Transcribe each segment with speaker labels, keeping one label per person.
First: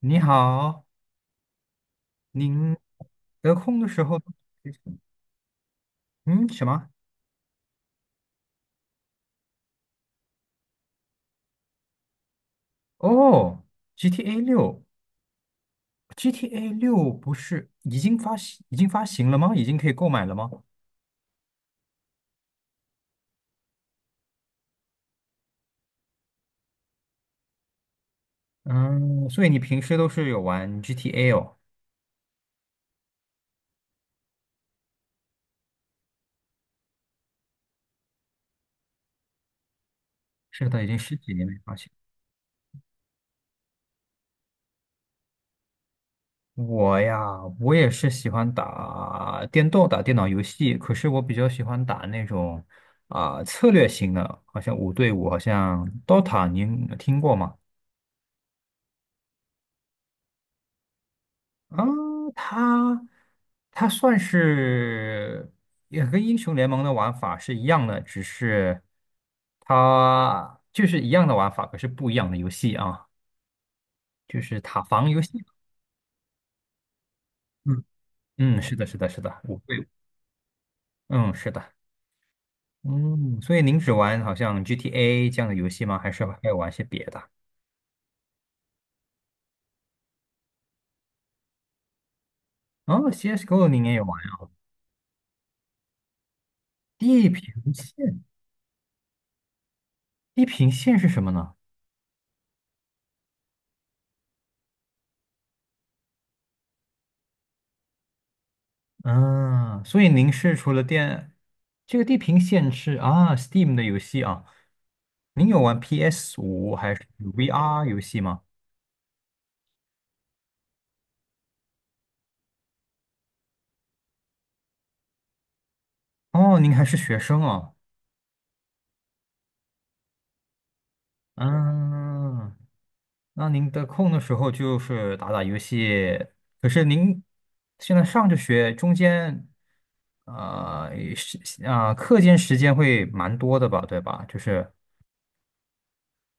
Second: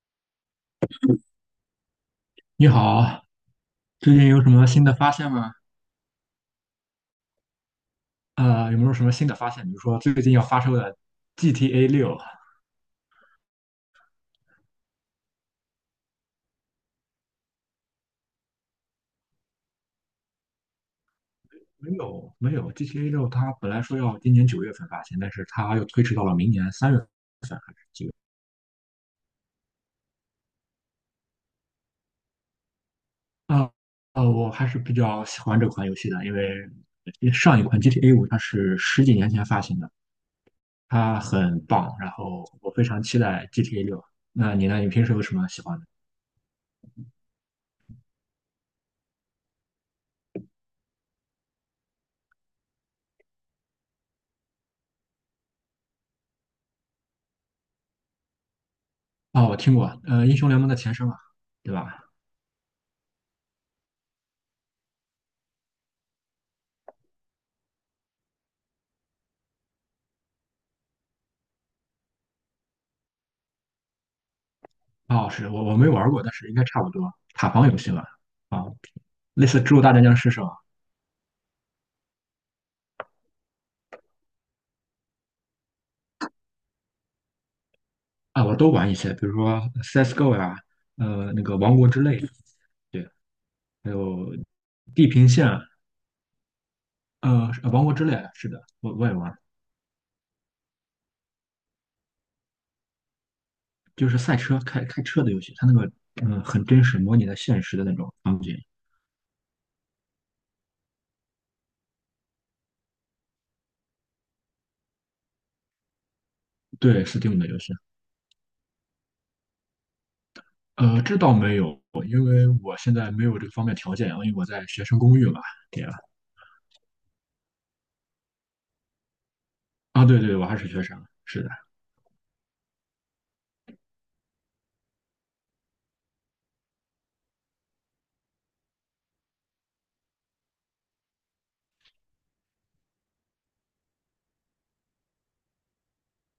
Speaker 1: 你好，
Speaker 2: 你
Speaker 1: 您
Speaker 2: 好，
Speaker 1: 得空的时
Speaker 2: 最
Speaker 1: 候
Speaker 2: 近有什么新的发现吗？
Speaker 1: 嗯，什么？
Speaker 2: 有没有什么新的发现？比如说最近要发售的 GTA 六，
Speaker 1: 哦，GTA 六，GTA 六不是已经发行，已经发行了吗？已经可以购买了吗？
Speaker 2: 没有没有，GTA 六它本来说要今年9月份发行，但是它又推迟到了明年三月
Speaker 1: 嗯，所以你平时都是有玩 GTA 哦？
Speaker 2: 份。我还是比较喜欢这款游戏的，因为上一款 GTA 五它是十几年前发行的，
Speaker 1: 是的，已经十
Speaker 2: 它
Speaker 1: 几年没
Speaker 2: 很
Speaker 1: 发行。
Speaker 2: 棒，然后我非常期待 GTA 六。那你呢？你平时有什么喜欢的？
Speaker 1: 我呀，我也是喜欢打电动、打电脑游戏，可是我比较喜欢打那种啊、策略型的，好像五对五，好像 Dota，您听过吗？
Speaker 2: 哦，我听过，英雄联盟的前身嘛，对
Speaker 1: 啊，
Speaker 2: 吧？
Speaker 1: 它它算是也跟英雄联盟的玩法是一样的，只是它就是一样的玩法，可是不一样的游戏啊，就是塔防游
Speaker 2: 哦，
Speaker 1: 戏。
Speaker 2: 是我没玩过，但是应该差不多。塔防游
Speaker 1: 嗯
Speaker 2: 戏吧。
Speaker 1: 嗯，
Speaker 2: 啊，
Speaker 1: 是的，是的，是的，
Speaker 2: 类
Speaker 1: 我
Speaker 2: 似《植物
Speaker 1: 会，
Speaker 2: 大战僵尸》是吧？
Speaker 1: 嗯，是的。嗯，所以您只玩好像 GTA 这样的游戏吗？还是还有玩些别的？
Speaker 2: 啊，我都玩一些，比如说 CS:GO 呀、那个《王国之泪》，对，
Speaker 1: 哦，CSGO 您
Speaker 2: 还
Speaker 1: 也有玩
Speaker 2: 有
Speaker 1: 啊？
Speaker 2: 《地平线》，
Speaker 1: 地
Speaker 2: 呃，
Speaker 1: 平
Speaker 2: 是呃王国之泪》
Speaker 1: 线，
Speaker 2: 是的，我也玩，
Speaker 1: 地平线是什么呢？
Speaker 2: 就是赛车开车的游戏，它那个很真实，模拟的现实的那种场景。
Speaker 1: 嗯，所以您是除了电这个《地平线》是啊，Steam 的游戏啊，您有玩 PS5还是
Speaker 2: 对，Steam 的游戏，
Speaker 1: VR 游戏吗？
Speaker 2: 这倒没有，因为我现在没有这个方面条件啊，因为我在学生公寓嘛，对吧？
Speaker 1: 哦，您还是学生哦。
Speaker 2: 啊，对对，我还是学生，是的。
Speaker 1: 嗯，那您得空的时候就是打打游戏。可是您现在上着学，中间是啊、课间时间会蛮多的吧，对吧？就是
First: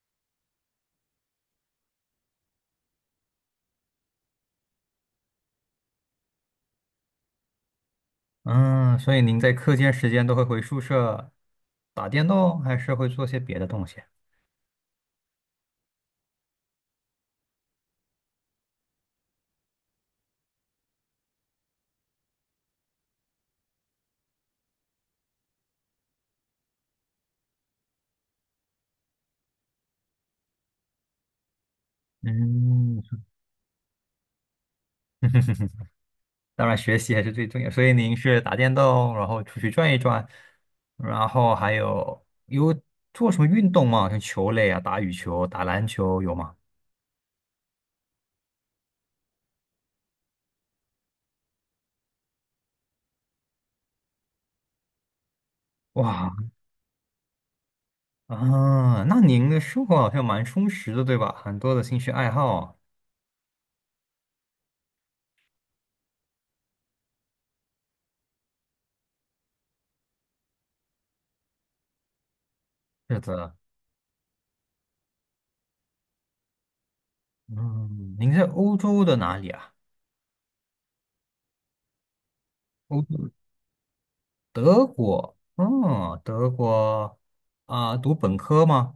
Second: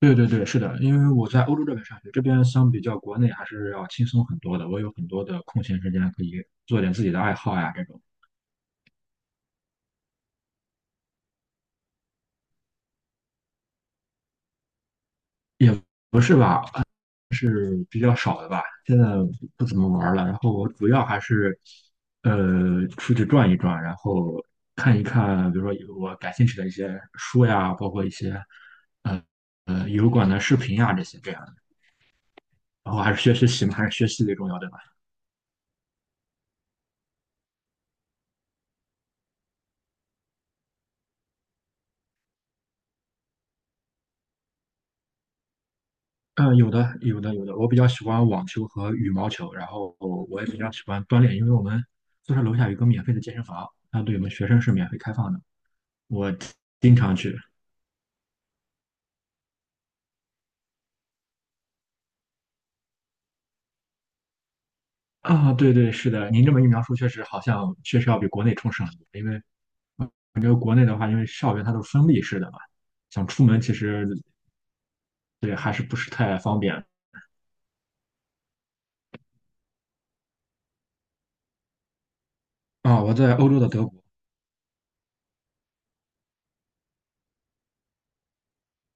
Speaker 2: 对对对，是的，因为我在欧洲这边上学，这边相比较国内还是要轻松很多的。我有很多的空闲时间可以做点自己的爱好呀，这种
Speaker 1: 嗯，所以您在课间时间都会回宿舍打电动，还是会做些别的东西？
Speaker 2: 也不是吧，是比较少的吧。现在不怎么玩了，然后我主要还是出去转一转，然后看一看，比如说有我感兴趣的一些书呀，包括一些呃油管的视频呀这些这样的。然
Speaker 1: 嗯，
Speaker 2: 后还是学习嘛，还是学习最重要对吧？
Speaker 1: 当然学习还是最重要。所以您是打电动，然后出去转一转，然后还有做什么运动吗？像球类啊，打羽球、打篮球有
Speaker 2: 嗯，
Speaker 1: 吗？
Speaker 2: 有的，有的，有的。我比较喜欢网球和羽毛球，然后我也比较喜欢锻炼，因为我们宿舍楼下有一个免费的健身房，它对我们学生是免费开放的，我
Speaker 1: 哇
Speaker 2: 经常去。
Speaker 1: 啊，那您的生活好像蛮充实的，对吧？很多的兴趣爱好。
Speaker 2: 啊，对对，是的，您这么一描述，确实好像确实要比国内充实很多，因为感觉国内的话，因为校园它都是封闭式的嘛，
Speaker 1: 是
Speaker 2: 想出
Speaker 1: 的。
Speaker 2: 门其实对还是不是太方便。
Speaker 1: 嗯，您在欧洲的哪里啊？欧
Speaker 2: 啊，我
Speaker 1: 洲，
Speaker 2: 在欧洲的德国，
Speaker 1: 德国。嗯，德国啊，读本科吗？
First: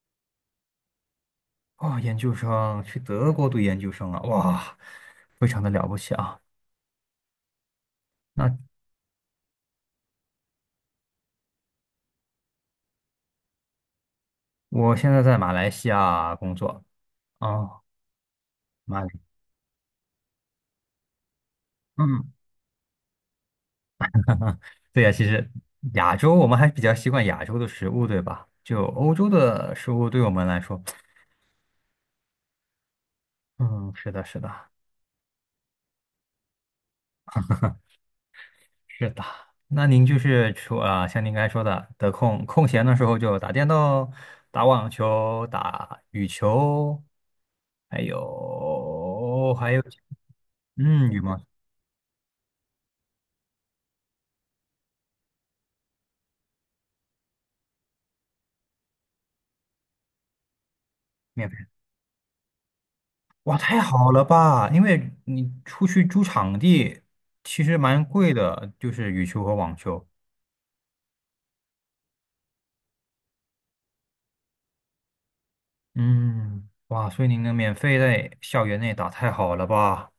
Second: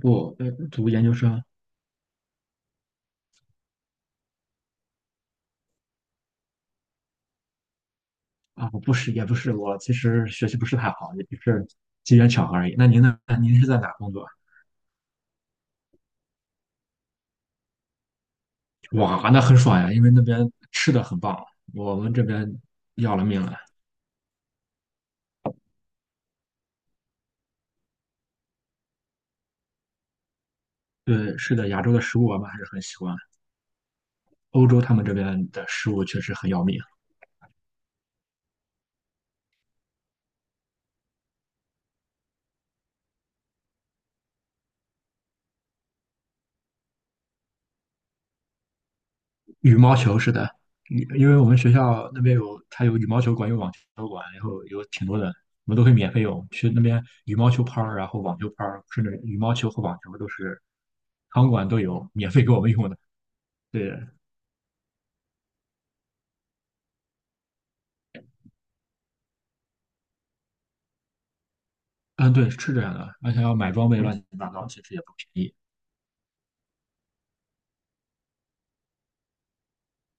Speaker 2: 不，读研究生，
Speaker 1: 哦，研究生，去德国读研究生啊，哇，非常的了不起啊。
Speaker 2: 啊，
Speaker 1: 那
Speaker 2: 不是，也不是，我其实学习不是太好，也就是机缘巧合而已。那您呢？您是在哪工作？
Speaker 1: 我现在在马来西亚工作。哦，马来，
Speaker 2: 哇，那很爽呀，因为那边吃的很棒，我们这
Speaker 1: 嗯，
Speaker 2: 边要了命了。
Speaker 1: 对呀，其实亚洲我们还比较习惯亚洲的食物，对吧？就欧洲的食物对我们来说，
Speaker 2: 对，是的，亚洲的食物我们还是很喜欢，
Speaker 1: 嗯，是的，是的，
Speaker 2: 欧洲他们这边的食物确实很要命。
Speaker 1: 是的。那您就是说啊，像您刚才说的，空闲的时候就打电动、打网球、打羽球，还有还
Speaker 2: 羽
Speaker 1: 有，
Speaker 2: 毛球是的，因
Speaker 1: 嗯，羽
Speaker 2: 因为
Speaker 1: 毛。
Speaker 2: 我们学校那边有，它有羽毛球馆，有网球馆，然后有挺多的，我们都会免费用。去那边羽毛球拍儿，然后网球拍儿，甚至羽毛球和网球都是场馆都有免费给我们用的。
Speaker 1: 哇，太
Speaker 2: 对，
Speaker 1: 好了吧！因为你出去租场地其实蛮贵的，就是羽球和网球。
Speaker 2: 嗯，对，是这样的，而且要买装备乱七八糟，其实也不便宜。
Speaker 1: 嗯，哇，所以您能免费在校园内打，太好了吧？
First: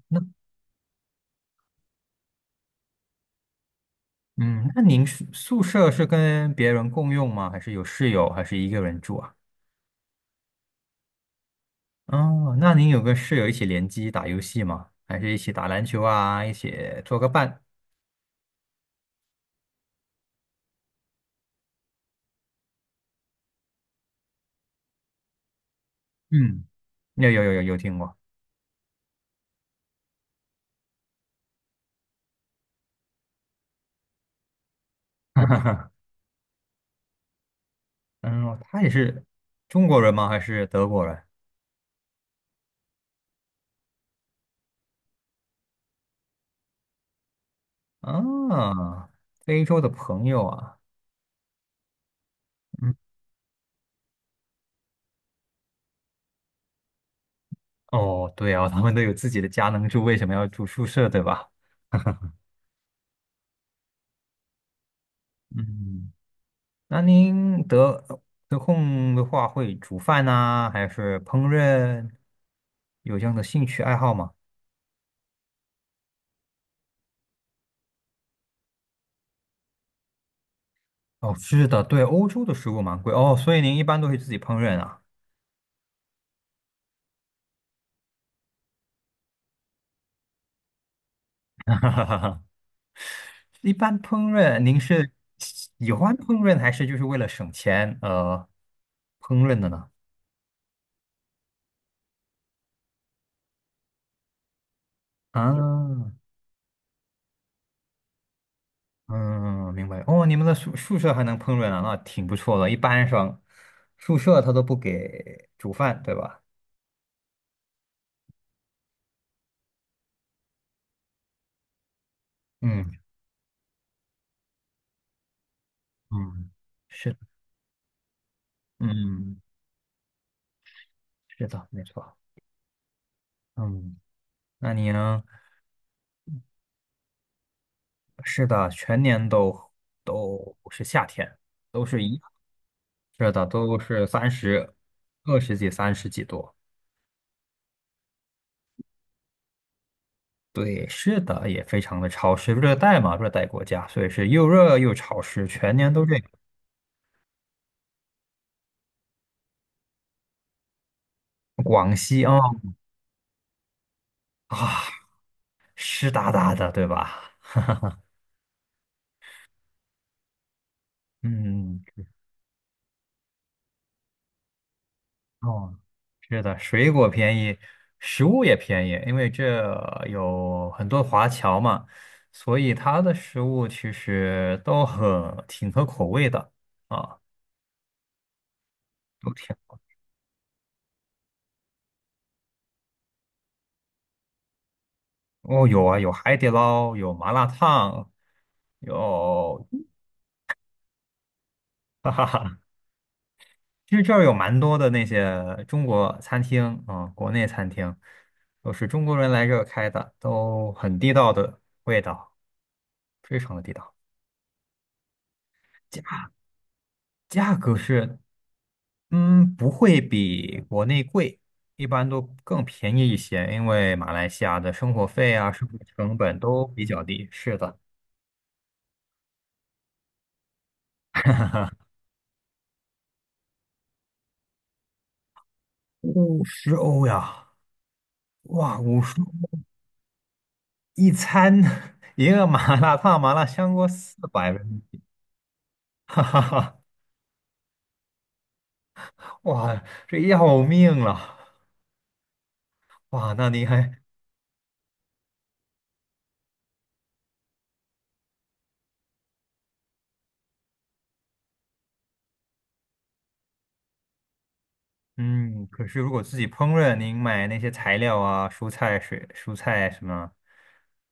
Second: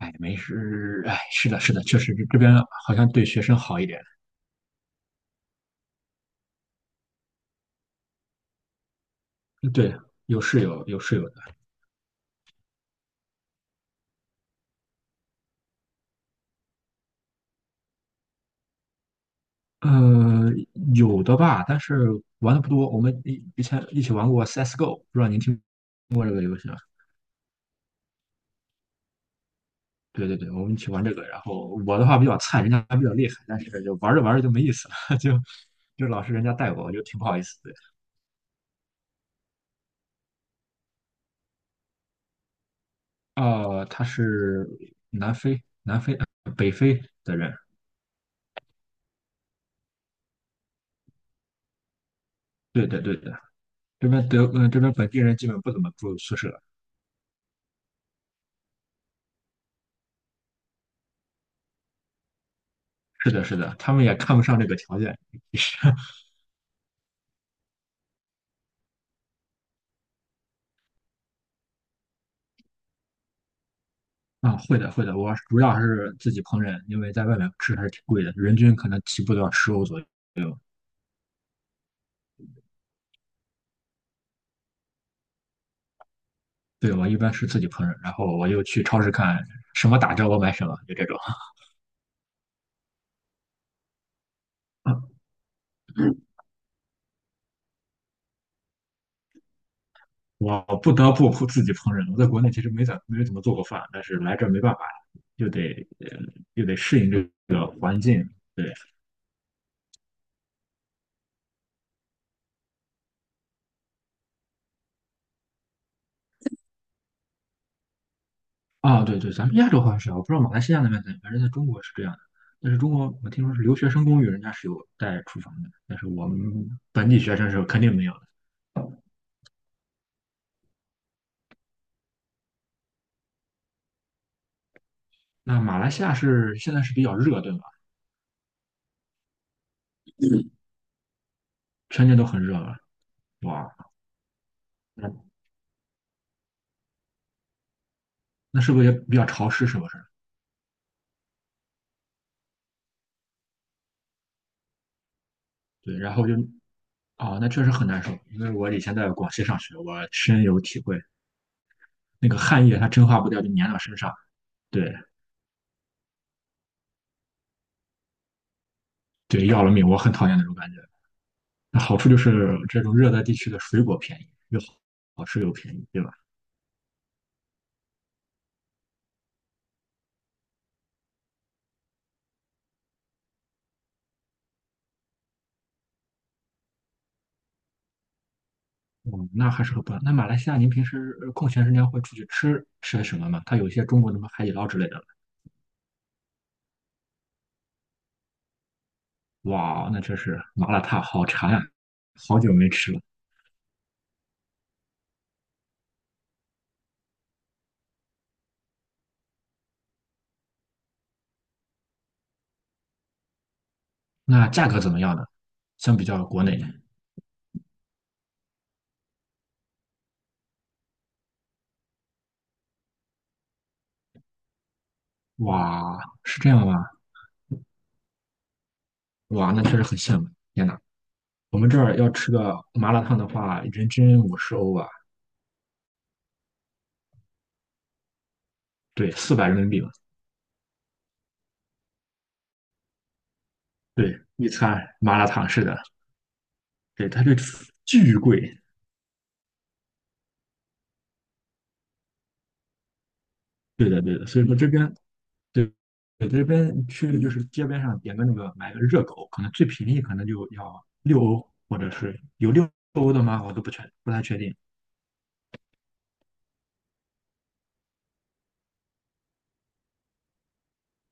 Speaker 2: 哎，
Speaker 1: 那
Speaker 2: 没事，哎，是的，是的，确实这边好像对学生好一点。
Speaker 1: 嗯，那您宿舍是跟别人共用吗？还是有室友，还是一个人住啊？
Speaker 2: 嗯对，有室友，有室友的，
Speaker 1: 哦，那您有跟室友一起联机打游戏吗？还是一起打篮球啊？一起做个伴？
Speaker 2: 呃，有的吧，但是玩的不多。我们以前一起玩过 CS:GO，不知道您听过这个游
Speaker 1: 嗯，
Speaker 2: 戏吗？
Speaker 1: 有有有有有听过。
Speaker 2: 对对对，我们一起玩这个。然后我的话比较菜，人家比较厉害，但是就玩着玩着就没意思了，就老是人家带我，我就挺不好意思的。
Speaker 1: 嗯，他也是中国人吗？还是德国人？
Speaker 2: 呃，他是南非、北非的人，
Speaker 1: 啊，非洲的朋友啊。
Speaker 2: 对
Speaker 1: 嗯。
Speaker 2: 对对对。这边本地人基本不怎么住宿舍。
Speaker 1: 哦，对啊，他们都有自己的家能住，为什么要住宿舍，对吧？
Speaker 2: 是的，是的，他们也看不上这个条件
Speaker 1: 嗯，那您得空的话会煮饭呐，还是烹饪？有这样的兴趣爱好吗？
Speaker 2: 啊。会的，会的，我主要还是自己烹饪，因为在外面吃还是挺贵的，人均可能起步都要十欧左右。
Speaker 1: 哦，是的，对，欧洲的食物蛮贵哦，所以您一般都会自己烹饪啊？
Speaker 2: 对，我一般是自己烹饪，然后我又去超市看什么打折我买什么，就这种。
Speaker 1: 一般烹饪，您是 喜欢烹饪还是就是为了省钱烹饪的呢？
Speaker 2: 我不得不自己烹饪。我在国内其实没怎么做过饭，但是来这儿没办法，又得呃
Speaker 1: 啊。
Speaker 2: 又得适应这个环境。对。
Speaker 1: 嗯，明白。哦，你们的宿舍还能烹饪啊，那挺不错的。一般上宿舍他都不给煮饭，对吧？
Speaker 2: 啊，对对，咱们亚洲好像是啊，我不知道马来西亚那边怎样，反正在中国是这样的。但是中
Speaker 1: 嗯
Speaker 2: 国我听说是留学生公寓，人家是有带厨房的，但是我们
Speaker 1: 嗯，
Speaker 2: 本
Speaker 1: 是
Speaker 2: 地
Speaker 1: 的，
Speaker 2: 学生是肯定没有的。
Speaker 1: 嗯，是的，没错。嗯，那你呢？
Speaker 2: 那马来西亚是现在是比较热，对吧？
Speaker 1: 是的，全年都是夏天，都是
Speaker 2: 全
Speaker 1: 一
Speaker 2: 年都
Speaker 1: 样。
Speaker 2: 很热了，
Speaker 1: 是的，
Speaker 2: 哇，
Speaker 1: 都是三十、
Speaker 2: 那
Speaker 1: 二十几、三十几度。
Speaker 2: 那是不是也比较潮湿？是不是？
Speaker 1: 对，是的，也非常的潮湿，热带嘛，热带国家，所以是又热又潮湿，全年
Speaker 2: 对，
Speaker 1: 都这
Speaker 2: 然
Speaker 1: 样。
Speaker 2: 后就啊，那确实很难受，因为我以前在广西上学，我深有体会，
Speaker 1: 广西
Speaker 2: 那个
Speaker 1: 啊。
Speaker 2: 汗液它蒸发不掉，就粘到身上，
Speaker 1: 啊，
Speaker 2: 对
Speaker 1: 湿哒哒的，对吧？
Speaker 2: 对，要了命，我很讨厌那种感觉。那
Speaker 1: 嗯。
Speaker 2: 好处就是这种热带地区的水果便宜，又好吃又便
Speaker 1: 哦，
Speaker 2: 宜，对吧？
Speaker 1: 是的，水果便宜，食物也便宜，因为这有很多华侨嘛，所以它的食物其实都很挺合口味的啊，
Speaker 2: 嗯，
Speaker 1: 都
Speaker 2: 那
Speaker 1: 挺。
Speaker 2: 还是很棒。那马来西亚，您平时空闲时间会出去吃些什么吗？它有一些中国的什么海底捞之类的。
Speaker 1: 哦，有啊，有海底捞，有麻辣烫，有
Speaker 2: 哇，那真是麻辣烫好馋啊，好久没吃了。
Speaker 1: 其实这儿有蛮多的那些中国餐厅啊，国内餐厅都是中国人来这儿开的，都很地道的味道，非常的地道。
Speaker 2: 那价格怎么样呢？相
Speaker 1: 价
Speaker 2: 比较国内，
Speaker 1: 价格是不会比国内贵，一般都更便宜一些，因为马来西亚的生活费啊、生活
Speaker 2: 哇，
Speaker 1: 成本
Speaker 2: 是这
Speaker 1: 都
Speaker 2: 样吗？
Speaker 1: 比较低。是的。
Speaker 2: 哇，那确实很羡慕。天呐，我们这儿要吃个麻辣烫的话，人均50欧啊，
Speaker 1: 五十欧呀，哇，五
Speaker 2: 对，
Speaker 1: 十
Speaker 2: 四百
Speaker 1: 欧
Speaker 2: 人民币吧。
Speaker 1: 一餐 一个麻辣烫、麻辣香锅四
Speaker 2: 对，一
Speaker 1: 百，
Speaker 2: 餐麻辣烫是的，
Speaker 1: 哈哈哈，
Speaker 2: 对，它这巨贵。
Speaker 1: 哇，这要命了，哇，那您
Speaker 2: 对的，
Speaker 1: 还。
Speaker 2: 对的，所以说这边对，对这边去就是街边上点个那个买个热狗，可能最便宜可能就要六欧，或者是有六欧的吗？我都不太确定，
Speaker 1: 嗯，可是如果自己烹饪，您买那些材料啊、蔬菜、水、蔬菜什么，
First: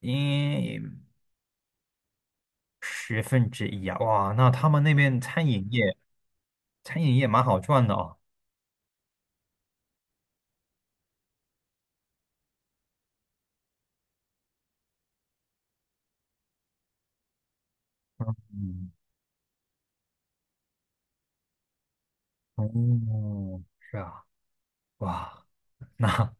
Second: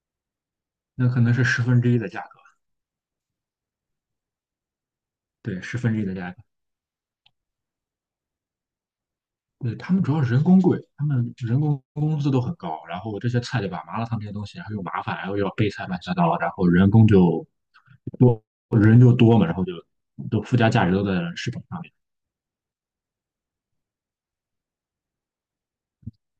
Speaker 1: 因。
Speaker 2: 那可能是十分之一的价格，
Speaker 1: 十分之一啊，哇，那他们那边餐
Speaker 2: 对，
Speaker 1: 饮
Speaker 2: 十分
Speaker 1: 业，
Speaker 2: 之一的价格。
Speaker 1: 餐饮业蛮好赚的哦。
Speaker 2: 对，他们主要人工贵，他们人工工资都很高，然后这些菜对吧，麻辣烫这些东西，还后又麻烦，然后又要备菜乱七八糟，然后人工就多，
Speaker 1: 嗯。
Speaker 2: 人就多嘛，然后就都附加价值都在食品上面。
Speaker 1: 哦，是啊，哇，那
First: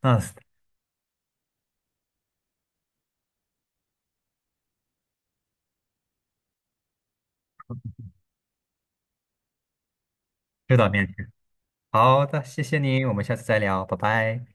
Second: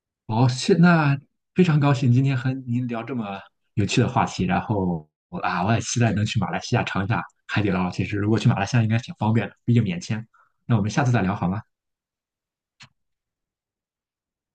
Speaker 1: 那是
Speaker 2: 哦，那非常高兴今天和您聊这么有趣的话题，然后我啊，我也期待能去马来西亚尝一下海底捞。其实如果去马来西亚应该挺方便的，毕竟免签。
Speaker 1: 有
Speaker 2: 那我
Speaker 1: 点
Speaker 2: 们下
Speaker 1: 面
Speaker 2: 次再
Speaker 1: 试。
Speaker 2: 聊好吗？
Speaker 1: 好的，谢谢你，我们下次再聊，拜拜。